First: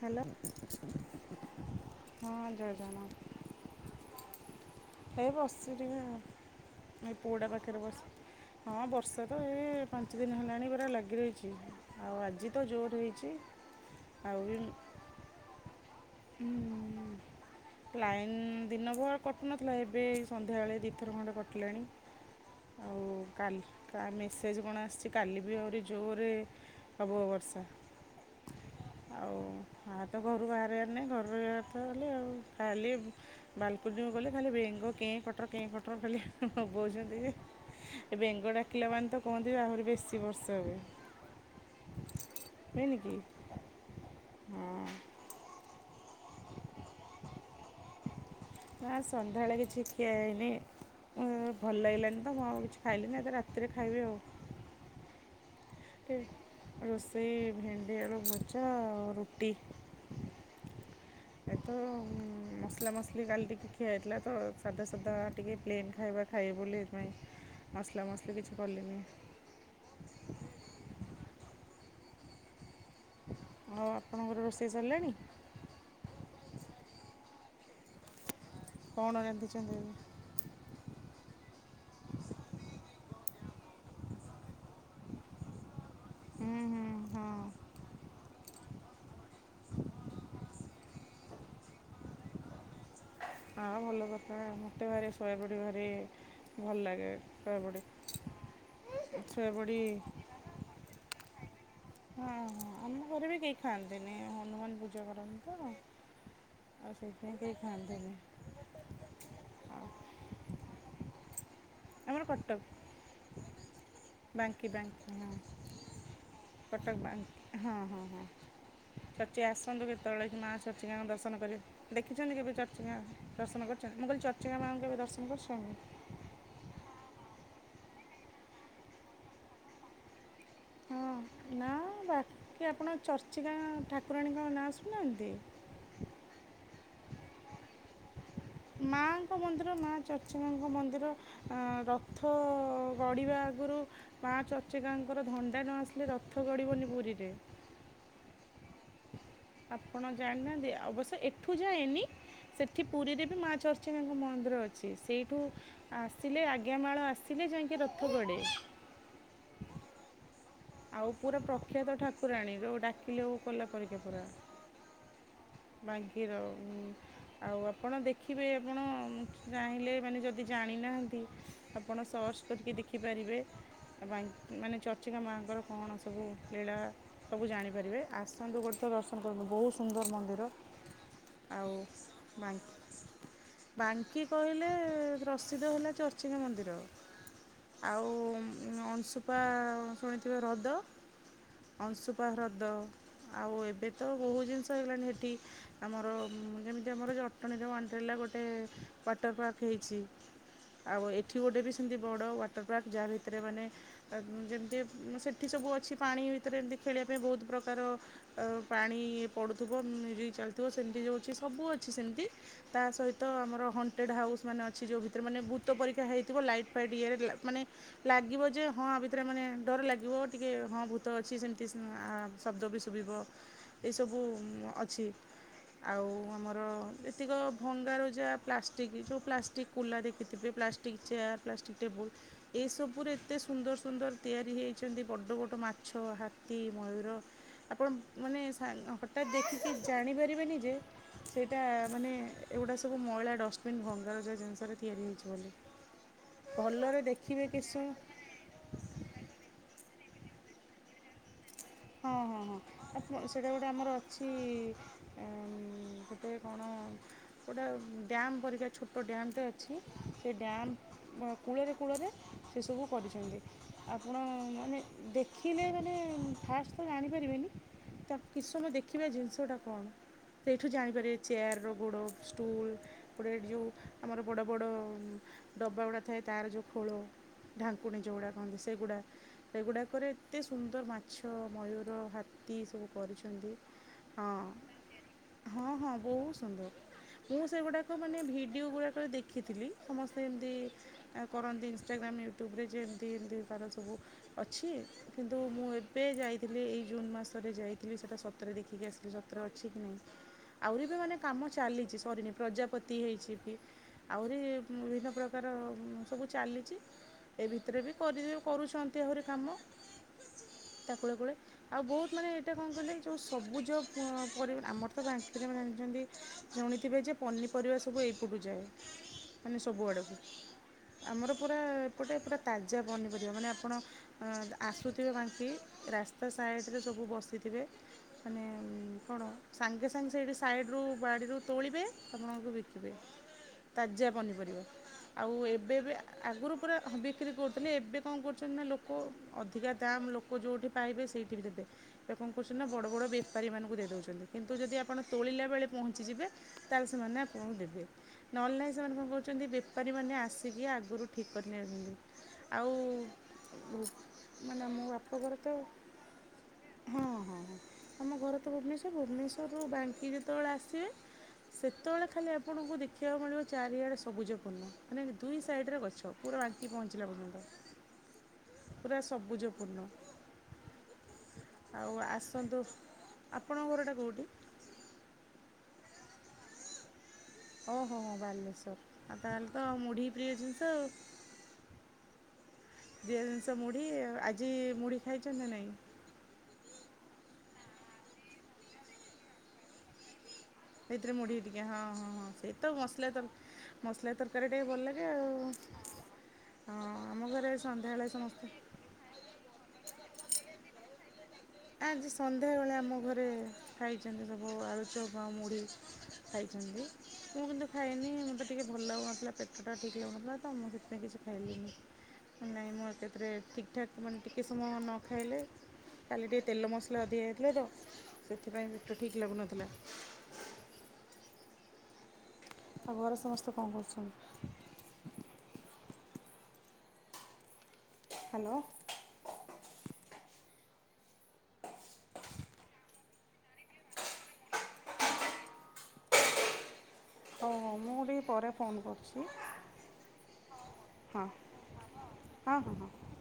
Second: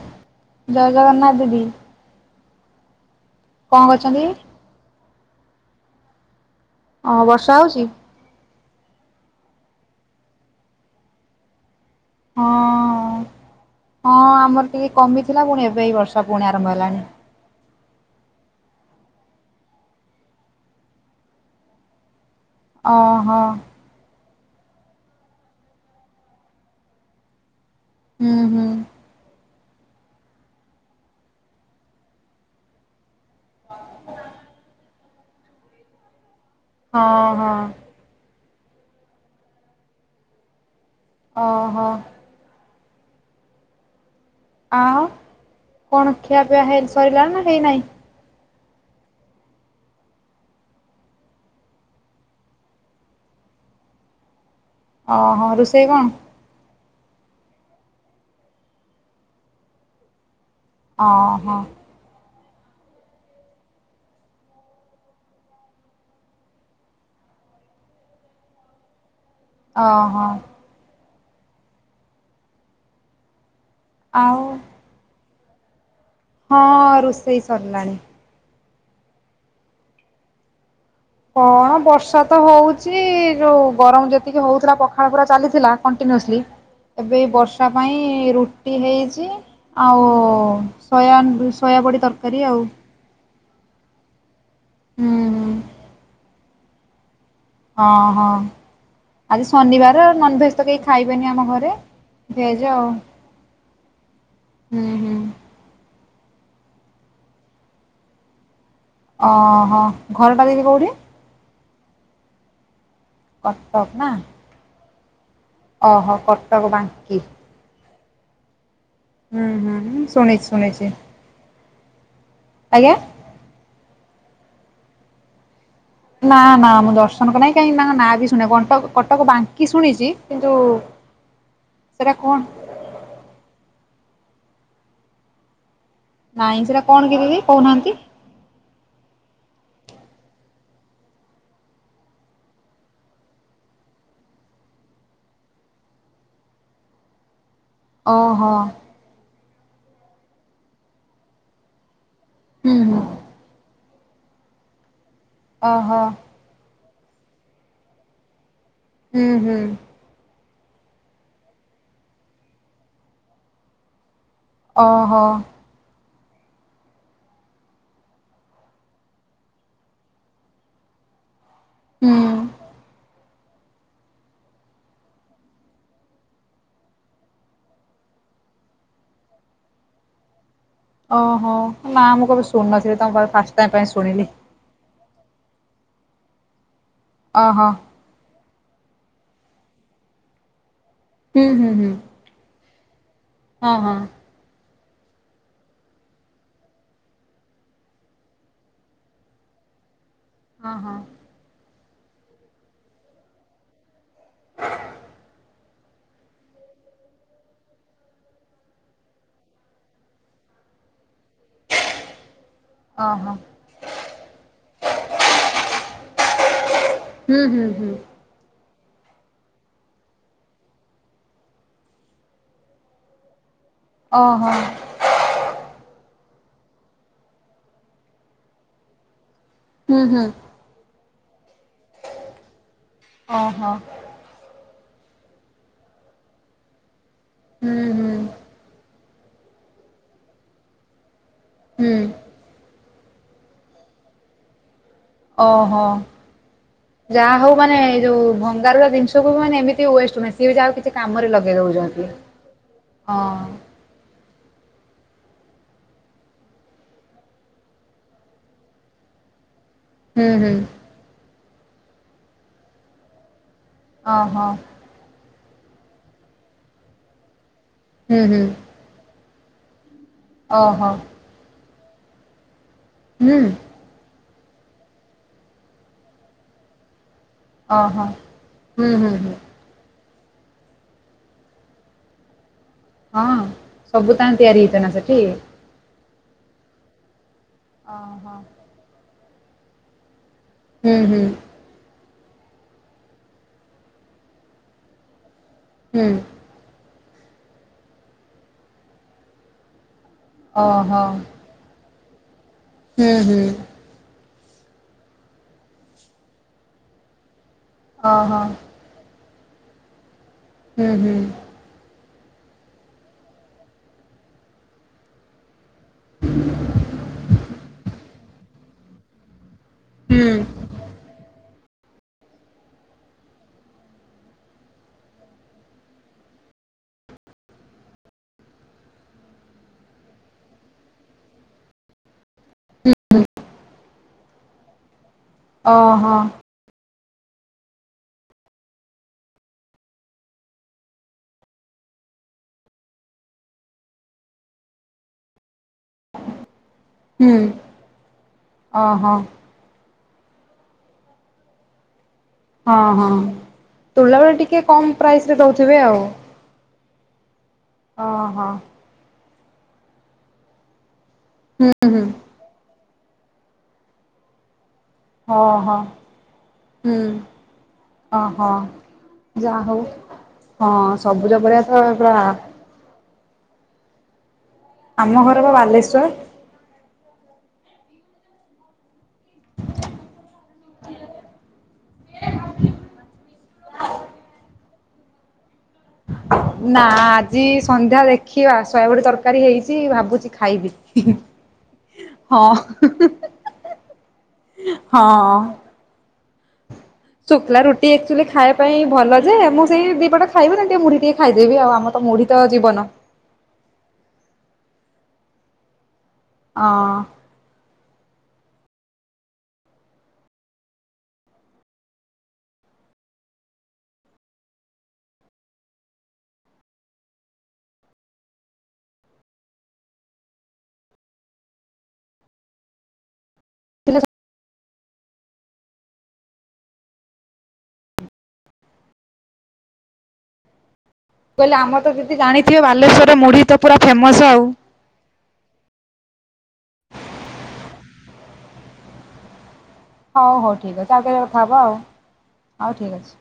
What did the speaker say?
Hello ଜୟ ଜଗନ୍ନାଥ ଦିଦି ହଁ ଜୟ ଜଗନ୍ନାଥ। କଣ କରୁଛନ୍ତି? ଏ ବସି ଟିକେ ଆ ଏଇ ହଁ ପୁଅଡ଼ା ବର୍ଷା ପାଖରେ ହଉଛି? ବସି ହଁ ବର୍ଷା ତ ଏ ପାଞ୍ଚ ଦିନ ହେଲାଣି ପରା ଲାଗି ରହିଛି। ଆଉ ଆଜି ତ ଜୋର ହଁ ହେଇଛି ହଁ ଆଉ ବି। ଆମର ଟିକେ କମିଥିଲା ପୁଣି ଏବେ ଏ ବର୍ଷ ପୁଣି ଆରମ୍ଭ ହେଲାଣି। ଲାଇନ ଦିନ ଭର କଟୁ ନଥିଲା ଏବେ ସନ୍ଧ୍ୟାବେଳେ ଦୁଇଥର ଖଣ୍ଡେ କଟିଲାଣି। ଆଉ ଓହୋ କାଲି ତା ମେସେଜ କଣ ଆସିଛି କାଲି ବି ଆହୁରି ଜୋରରେ ହବ ବର୍ଷା ହୁଁ ହୁଁ ଆଉ ମା ତ ଘରୁ ବାହାରିବାର ନାହି ଘର କଥା ହେଲେ ଆଉ ଖାଲି। ବାଲ୍ କୁନିକୁ ଗଲେ, ଖାଲି ବେଙ୍ଗ କେଁ କଟର କେଁ କଟର ଖାଲି ବୋବଉଛନ୍ତି ହଁ ଯେ ହଁ ଏ ବେଙ୍ଗ ଡାକିଲା ମାନେ ତ କହନ୍ତି, ଆହୁରି ବେଶୀ ବର୍ଷା ହୁଏ। ଅ ହ। ହୁଏନିକି। ଆଉ, କଣ ଖିଆ ପିଆ ହେଇ ସରିଲାଣି ନା ହେଇନାହିଁ? ନା, ସନ୍ଧ୍ୟାଳେ କିଛି ଖିଆ ହେଇନି। ଭଲ ଲାଗିଲାନି ତ, ମୁଁ ଆଉ କିଛି ଖାଇଲିନି। ଏ ତ ରାତିରେ ଖାଇବି ଆଉ। ଅ ହଁ, ରୁଷେଇ କଣ? ରୋଷେଇ ଭେଣ୍ଡି ଆଳୁ ଭଜା ଆଉ ରୁଟି। ଓହୋ ଏତ ମସଲା ମସ୍ କାଲି ଟିକେ ଖିଆ ହେଇଥିଲା ତ, ସାଧା ସାଧା ଟିକେ ପ୍ଲେନ୍ ଖାଇବା ଖାଇ ବୋଲିପାଇଁ। ମସଲା ମସଲି କିଛି କଲିନି। ଅ ହଁ। ଆଉ ଆପଣଙ୍କର ରୋଷେଇ ସରିଲାଣି? ହଁ, ରୋଷେଇ ସରିଲାଣି। କଣ ରାନ୍ଧିଛନ୍ତି ଆଜି? କଣ ବର୍ଷା ତ ହଉଛି, ଯୋଉ ଗରମ ଯେତିକି ହଉଥିଲା ପଖାଳ ପୁରା ଚାଲିଥିଲା। କଣ୍ଟିନ୍ୟୁସଲି, ହୁଁ ଏବେ ହଁ ବର୍ଷା ପାଇଁ ରୁ ଟି ହେଇଛି, ଆଉ ସୟାନ୍ ସୋୟାବଡ଼ି ତରକାରୀ ଆଉ। ଆଁ, ଭଲ କଥା। ମୋତେ ଭାରି ହୁଁ ହୁଁ ସୋୟାବଡ଼ି ଭାରି ଭଲ ଲାଗେ। ସୋୟାବଡ଼ି ହଁ, ହଁ ଆଜି ସୋୟାବଡ଼ି ଶନିବାର, ନନଭେଜ୍ ତ କେହି ଖାଇବେନି ଆମ ଘରେ। ହଁ ଭେଜ ହଁ ଆଉ ଆମ ଘରେ ବି କେହି ଖାଆନ୍ତିନି ହନୁମାନ ହୁଁ ପୂଜା ହୁଁ କରନ୍ତି ତ। ଆଉ ସେଇଥିପାଇଁ କେହି ଖାଆନ୍ତିନି। ଅଁ ହଁ ଆଉ ଘରଟା ଦିଦି କୋଉଠି? ଆମର କଟକ୍। କଟକ୍ ନା? ବାଙ୍କି-ବାଙ୍କି ହଁ, ଓହୋ କଟକ କଟକ୍ ବାଙ୍କି ବାଙ୍କ୍ ହଁ-ହଁ-ହଁ। ହୁଁ ଚର୍ଚି ଆସନ୍ତୁ ହୁଁ କେତେବେଳେ ଶୁଣିଛି ମା ଶୁଣିଛି ଚର୍ଚିକାଙ୍କ ଦର୍ଶନ କରିବେ। ଦେଖିଛନ୍ତି କେବେ ଆଜ୍ଞା ଚର୍ଚିକା? ଦର୍ଶନ କରିଛନ୍ତି, ମୁଁ କହିଲି ଚର୍ଚିାକା ମାଙ୍କୁ କେବେ ଦର୍ଶନ କରିଚନ୍ତି? ନା-ନା ମୁଁ ଦର୍ଶନ କରିନାଇଁ କାଇଁକି, ତାଙ୍କ ନାଁ ବି ଶୁଣିଆ କଟକ- କଟକ ବାଙ୍କି ଶୁଣିଚି। କିନ୍ତୁ ହଁ, ନା ସେଟା କଣ ବାକି ଆପଣ ଚର୍ଚ୍ଚିକା ଠାକୁରାଣୀଙ୍କ ନାଁ ଶୁଣିନାହାଁନ୍ତି? ନାଇଁ ସେଟା କଣ ଦିଦି କହୁନାହାଁନ୍ତି। ମାଙ୍କ ମନ୍ଦିର ମା ଚର୍ଚ୍ଚିକାଙ୍କୁ ମନ୍ଦିର। ଅଁ ରଥ ଗଢ଼ିବା ଆଗରୁ ମାଁ ଚର୍ଚ୍ଚିକାଙ୍କର ଧଣ୍ଡା ନ ଆସିଲେ, ରଥ ଗଡ଼ିବନି ପୁରୀରେ। ଓ ହଁ। ଆପଣ ଜାଣନାହାଁନ୍ତି, ଅବଶ୍ୟ ଏଠୁ ଯାଏନି ହୁଁ ସେଠି ହୁଁ ପୁରୀରେ ବି ମାଁ ଚର୍ ଚିକାଙ୍କ ମନ୍ଦିର ଅଛି। ସେଇଠୁ ଓହୋ ଆସିଲେ ଆଜ୍ଞା ମାଳ ଆସିଲେ ଯାଇଙ୍କି ରଥ ଗଡେ। ଉ ହୁଁ। ଆଉ ପୁରା ପ୍ରଖ୍ୟାତ ଠାକୁରାଣୀ, ଯୋଉ ଡାକିଲେ ଉ କଲା ପରିକା ପୁରା। ଓହୋ। ବାଙ୍କିର ଉଁ ଆଉ, ଆପଣ ଦେଖିବେ, ଆପଣ ଚାହିଁଲେ ମାନେ ଯଦି ଜାଣିନାହାଁନ୍ତି ଆପଣ ହୁଁ ସର୍ଚ୍ଚ କରିକି ଦେଖିପାରିବେ, ବାଙ୍କ୍ ଆ ମାନେ ଚର୍ଚ୍ଚିକା ମାଁ ତାଙ୍କର କଣ ସବୁ ଲୀଳା। ସବୁ ଜାଣିପାରିବେ। ଆସନ୍ତୁ ଗୋଟେ ଥର ଦର୍ଶନ କରନ୍ତୁ ବହୁତ୍ ସୁନ୍ଦର୍ ମନ୍ଦିର। ଓହୋ! ଆଉ ନା ମୁଁ କବେ ଶୁଣୁନଥିଲି। ତମ ପାଖରୁ ଫାଷ୍ଟ ଟାଇମ୍ ପାଇଁ ଶୁଣିଲି। ହେଲେ ପ୍ରସିଦ୍ଧ ହେଲା, ଚର୍ଚ୍ଚିକା ମନ୍ଦିର। ଅହ। ଆଉ ଅଂସୁପା ଶୁଣିଥିବେ ହ୍ରଦ ହୁଁ ହୁଁ ହୁଁ। ପା ହ୍ରଦ ଆଉ ହଁ ଏବେ ହଁ ତ ବହୁତ୍ ଜିନିଷ ହେଇଗଲାଣି ହେଠି। ଆମର ଯେମିତି ଆମର ଜଟଣୀର ୱାଣ୍ଡ୍ରେଲ୍ଲା ଗୋଟେ ୱାଟର ପାର୍କ ହେଇଛି। ହଁ ହଁ ଆଉ ଏଠି ଗୋଟେ ବି ସେମତି ବଡ଼ ୱାଟର ପାର୍କ ଯାହା ଭିତରେ ମାନେ ଆ ଯେମତି ସବୁ ଅଛି ପାଣି ଭିତରେ ଏମିତି ଖେଳିବା ପାଇଁ ବହୁତ ପ୍ରକାର ଆଉ ପାଣି ପଡୁଥିବ ମ୍ୟୁଜିକ୍ ଚାଲିଥିବ ସେମିତି ଯୋଉ ଅଛି ସବୁ ଅଛି ସେମତି। ତା ସହିତ ଓହୋ ଆମର ହଣ୍ଟେଡ଼୍ ହାଉସ୍ ମାନେ ଅଛି ଯୋଉ ଭିତରେ ମାନେ ଭୂତ ପରିକା ହେଇଥିବ ଲାଇଟ୍ ଫାଇଟ୍ ଇଏରେ ଲେ ହୁଁ ମାନେ ହୁଁ ହୁଁ ଲାଗିବ ଯେ ହଁ ଆ ଭିତରେ ଆ ମାନେ ଡର ଲାଗିବ ଟିକେ ହଁ ଭୂତ ଅଛି ସେମତି ଆ ଶବ୍ଦ ବି ଶୁଭିବ। ଏସବୁ ଉମ୍ ଓହୋ ଅଛି। ଆଉ ଆମର ଯେତିକ ଭଙ୍ଗାରୁଜା ପ୍ଲାଷ୍ଟିକ୍ ଯୋଉ ପ୍ଲାଷ୍ଟିକ୍ ହୁଁ କୁଲା ହୁଁ ଦେଖିଥିବେ ପ୍ଲାଷ୍ଟିକ୍ ଚେୟାର୍, ପ୍ଲାଷ୍ଟିକ୍ ଟେବୁଲ୍ ଏସବୁୁରେ ଏତେ ଓହୋ ସୁନ୍ଦର ସୁନ୍ଦର ତିଆରି ହେଇଛନ୍ତି ବଡ଼ ବଡ଼ ମାଛ, ହାତୀ, ମୟୂର ହୁଁ ଆପଣ ହୁଁ ମାନେ ସାନ୍ ହଟ୍ ହଟାତ୍ ଦେଖିକି ଜାଣିପାରିବେନି ଯେ ସେଇଟା ହୁଁ ମାନେ ଏଗୁଡ଼ା ସବୁ ମଇଳା ଡଷ୍ଟବିନ୍ ଭଙ୍ଗାରୁଜା ଜିନିଷରେ ତିଆରି ହୋଇଛି। ଓହୋ ଯାହା ଦେଖିବେ ହଉ ମାନେ କି ଏଇ ଯୋଉ ଭଙ୍ଗ ଙ୍ଗାରୁଜା ଜିନିଷକୁ ମାନେ ବି ଏମିତି ୱେଷ୍ଟ ନୁହେଁ ସିଏ ବି ଯାହା ହଉ କିଛି କାମରେ ଲଗ ହଁ ହଁ ହଁ ଆ ସେଇଟା ଗୋଟେ ଆମର ଅଛି ଅଁ ଗୋଟେ କଣ ଗୋଟେ ଡ୍ୟାମ୍ ପରିକା ଛୋଟ ଡ୍ୟାମ୍ ଟେ ଅଛି ସେ ହୁଁ ହୁଁ ଡ୍ୟାମ୍ କୂଳରେ-କୂଳରେ ସେସବୁ କରିଛନ୍ତି। ଆପଣ ଓହୋ ମାନେ ଦେଖିଲେ ମାନେ ଫାଷ୍ଟ ତ ଜାଣିପାରିବେନି। ହୁଁ ତାକ୍ ହୁଁ କିଛି ସମୟ ଦେଖିବା ଜିନିଷ ଟା କଣ ସେଇଠୁ ଓହୋ ଜାଣିପାରିବେ। ଚେୟାର୍ ର ଗୋଡ଼ ଷ୍ଟୁଲ୍ ଗୋଟେ ହୁଁ ଏଠି ଯୋଉ ଆମର ବଡ଼ ବଡ଼ ଡବା ଗୁଡ଼ା ଥାଏ ତାର ଯୋଉ ଖୋଳ ଢାଙ୍କୁଣୀ ଓହୋ ଯୋଉ ଗୁଡ଼ା କହନ୍ତି ହୁଁ ସେଗୁଡ଼ା ହୁଁ ହୁଁ ସେଗୁଡା଼କରେ ଏତେ ସୁନ୍ଦର ମାଛ, ମୟୂର, ହାତୀ ସବୁ ହଁ କରିଛନ୍ତି ସବୁ ତା ହଁ ହେନେ ତିଆରି ହେଇଥାଏ ନା ସେଠି ହଁ ହଁ ବହୁତ ସୁନ୍ଦର ମୁଁ ସେଗୁଡ଼ାକ ମାନେ ଓହୋ ଭିଡ଼ିଓ ଗୁଡ଼ାକରେ ଦେଖି ଦେଖିଥିଲି ସମସ୍ତେ ହୁଁ ହୁଁ ଏମିତି କରନ୍ତି ଇନଷ୍ଟାଗ୍ରାମ ୟୁଟୁ ୟୁଟୁଭ ରେ ଯେମିତି ଏମିତି ତାର ସବୁ ଅଛି କିନ୍ତୁ ମୁଁ ଏବେ ହୁଁ ଯାଇ ଥିଲି ଏଇ ଜୁନ୍ ମାସରେ ଯାଇଥିଲି ସେଇଟା ସତରେ ଦେଖିକି ଆସିଲି ସତରେ ଅଛି କି ନାଇଁ। ଆହୁରି ବି ଓହୋ ମାନେ କାମ ଚାଲିଚି ସରିନି ପ୍ରଜାପତି ହୁଁ ହେଇଚି ହୁଁ ବି ଆହୁରି ବିଭିନ୍ନ ପ୍ରକାର ସବୁ ଚାଲିଚି ଏ ଭିତରେ ବି କରି ଓହୋ କରୁଛନ୍ତି। ଛନ୍ତି ଆହୁରି କାମ। ହୁଁ ତା କୂଳେ ହୁଁ କୂଳେ ଆଉ ବହୁତ ମାନେ ଏଇଟା କଣ କହିଲେ ଏ ଯୋଉ ସବୁଜ ଉ ପରି ଆମର ତ ଜାଣିଥିବେ ମୁ ଜାଣିନି। ଛନ୍ତି ଶୁଣିଥିବେ ଯେ ପନିପରିବା ସବୁ ଏଇପଟୁ ଯାଏ। ମାନେ ସବୁଆଡ଼କୁ ହୁଁ ଆମର ପୁରା ଏପଟେ ପୁରା ତାଜା ପନିପରିବା ମାନେ ଆପଣ ଅଁ ଆସୁଥିବେ କି ରାସ୍ତା ସାଇଡ଼ରେ ସବୁ ବସିଥିବେ ମାନେ କଣ ସାଙ୍ଗେ ସାଙ୍ଗେ ସେଇଠି ସାଇଡ଼ରୁୁ ବାଡ଼ିରୁ ତୋଳିବେ ଆପଣଙ୍କୁ ବିକିବେ। ତାଜା ପନିପରିବା ଆଉ ଏବେ ଏବେ ଓହୋ ଆଗରୁ ପୁରା ହଁ ବିକ୍ରି କରୁଥିଲେ ଏବେ କଣ କରୁଛନ୍ତି ନା ଲୋକ ଅଧିକା ଦାମ୍ ଲୋକ୍ ଲୋକ ଯୋଉଠି ପାଇବେ ସେଇଠି ବି ଦେବେ। ଏବେ କଣ କରୁଛନ୍ତି ନା ବଡ଼ ବଡ଼ ବେପାରୀମାନଙ୍କୁ ଦେଇ ଦେଉଛନ୍ତି କିନ୍ତୁ ଯଦି ଆପଣ ତୋଳିଲା ବେଳେ ପହଞ୍ଚିଯିବେ ତାହେଲେ ସେମାନେ ହୁଁ ଆପଣଙ୍କୁ ଦେବେ ନହେଲେ ନାଇଁ ସେମାନେ କଣ ଓହୋ କରୁଛନ୍ତି ବେ ବେପାରୀମାନେ ଆସିକି ଆଗରୁ ଠିକ୍ କରି ନେଇଯାଉଛନ୍ତି। ଆଉ ହଁ ହଁ। ମୁଁ ତୁଳା ବେଳେ ଟିକେ ମାନେ ମୁଁ କମ୍ ଆ ପ୍ରାଇସ୍ ରେ ଘର ତ ଦଉଥିବେ ଆଉ ହଁ ହଁ ହଁ ତମ ଘର ଓହୋ ତ ଭୁବନେଶ୍ୱର ଏ ଭୁବନେଶ୍ୱରରୁ ବାଙ୍କି ଯେତେବେଳେ ଆସିବେ ହୁଁ ହୁଁ। ସେତେବେଳେ ଖାଲି ଆପଣ ଆପଣଙ୍କୁ ଦେଖିବାକୁ ମିଳିବ ଚାରିଆଡ଼େ ସବୁଜପୂର୍ଣ୍ଣ। ମାନେ ଦୁଇ ହଁ ହଁ ସାଇଡ଼ରେ ଗଛ। ପୁରା ବାଙ୍କି ପହଞ୍ଚିଲା ପର୍ଯ୍ୟନ୍ତ। ଅ ହଁ। ପୁରା ଯା ସବୁଜପୂର୍ଣ୍ଣ ହଉ ହଁ ସବୁଜ ପରିବା ଆଉ ତ ପୁରା ଆସନ୍ତୁ। ଆପଣଙ୍କ ଘରଟା କୋଉଠି? ଆମ ଘର ବା ବାଲେଶ୍ଵର। ଓହୋ ହୋ ହ ବାଲେଶ୍ୱର। ଆଉ ତାହେଲେ ତ ମୁଢ଼ି ପ୍ରିୟ ଜିନିଷ ଆଉ। ପ୍ରିୟ ଜିନିଷ ମୁଢ଼ି। ଆଜି ମୁଢ଼ି ଖାଇଚନ୍ତି ନା ନାଇଁ? ନା। ଆଜି ସନ୍ଧ୍ୟା ଦେଖିବା, ସୋୟାବଡି ତରକାରୀ ହେଇଛି। ଭାବୁଛି ଖାଇବି। ସେଇଥିରେ ମୁଢ଼ି ଟିକେ ହଁ ହଁ ହଁ ସେଇ ତ ମସଲା ତର ମସଲା ତରକାରୀରେ ଟିକେ ଭଲ ଲାଗେ ହଁ ଆଉ। ହଁ। ଆମ ଘରେ ଶୁଖିଲା ରୁଟି ସନ୍ଧ୍ୟାବେଳେ ଏକଚୁଆଲି ସମସ୍ତେ ଖାଇବା ପାଇଁ ଭଲ ଯେ, ମୁଁ ସେଇ ଦିପଟ ଖାଇବି ନ ହେଲେ ମୁଢ଼ି ଟିକେ ଖାଇଦେବି ଆଉ। ଆମର ତ ମୁଢ଼ି ତ ଜୀବନ। ରେ ଖାଇଛନ୍ତି ସବୁ ଆଳୁଚପ ଆଉ ମୁଢ଼ି ହଁ ଖାଇଛନ୍ତି? ମୁଁ କିନ୍ତୁ ଖାଏନି। ମୋତେ ଟିକେ ଭଲ ଲାଗୁନଥିଲା ପେଟ ଟା ଠିକ୍ ଲାଗୁନଥିଲା, ତ ମୁଁ ସେଥିପାଇଁ କିଛି ଖାଇଲିନି। ନାଇଁ ମୁଁ ଏକାଥରେ ଠିକ୍ ଠାକ୍ ମାନେ ଟିକେ ସମୟ ନ ଖାଇଲେ କାଲି ଟିକେ ତେଲ ମସଲା ଅଧିକା ହେଇଯାଇଥିଲା ତ, ସେଥିପାଇଁ ପେଟ ଠିକ୍ ଲାଗୁନଥିଲା। ଆଉ ଘରେ ସମସ୍ତେ କଣ ହେଲେ କରୁଛନ୍ତି? ହାଲୋ। ମୁଁ କହିଲି ଆମର ତ ଦିଦି ଜାଣିଥିବେ ବାଲେଶ୍ଵରରେ ମୁଢ଼ି ତ ପୁରା ଫେମସ ଆଉ। ହଉ ହଉ। ମୁଁ ଟିକେ ପରେ ଫୋନ୍ କରୁଛି? ହଉ ହଉ ଠିକ୍ ଅଛି। ଆଉ କେବେ ହଁ ହଁ କଥା ହବା ଆଉ। ହଁ ହଉ ହଁ ଠିକ୍ ଅଛି।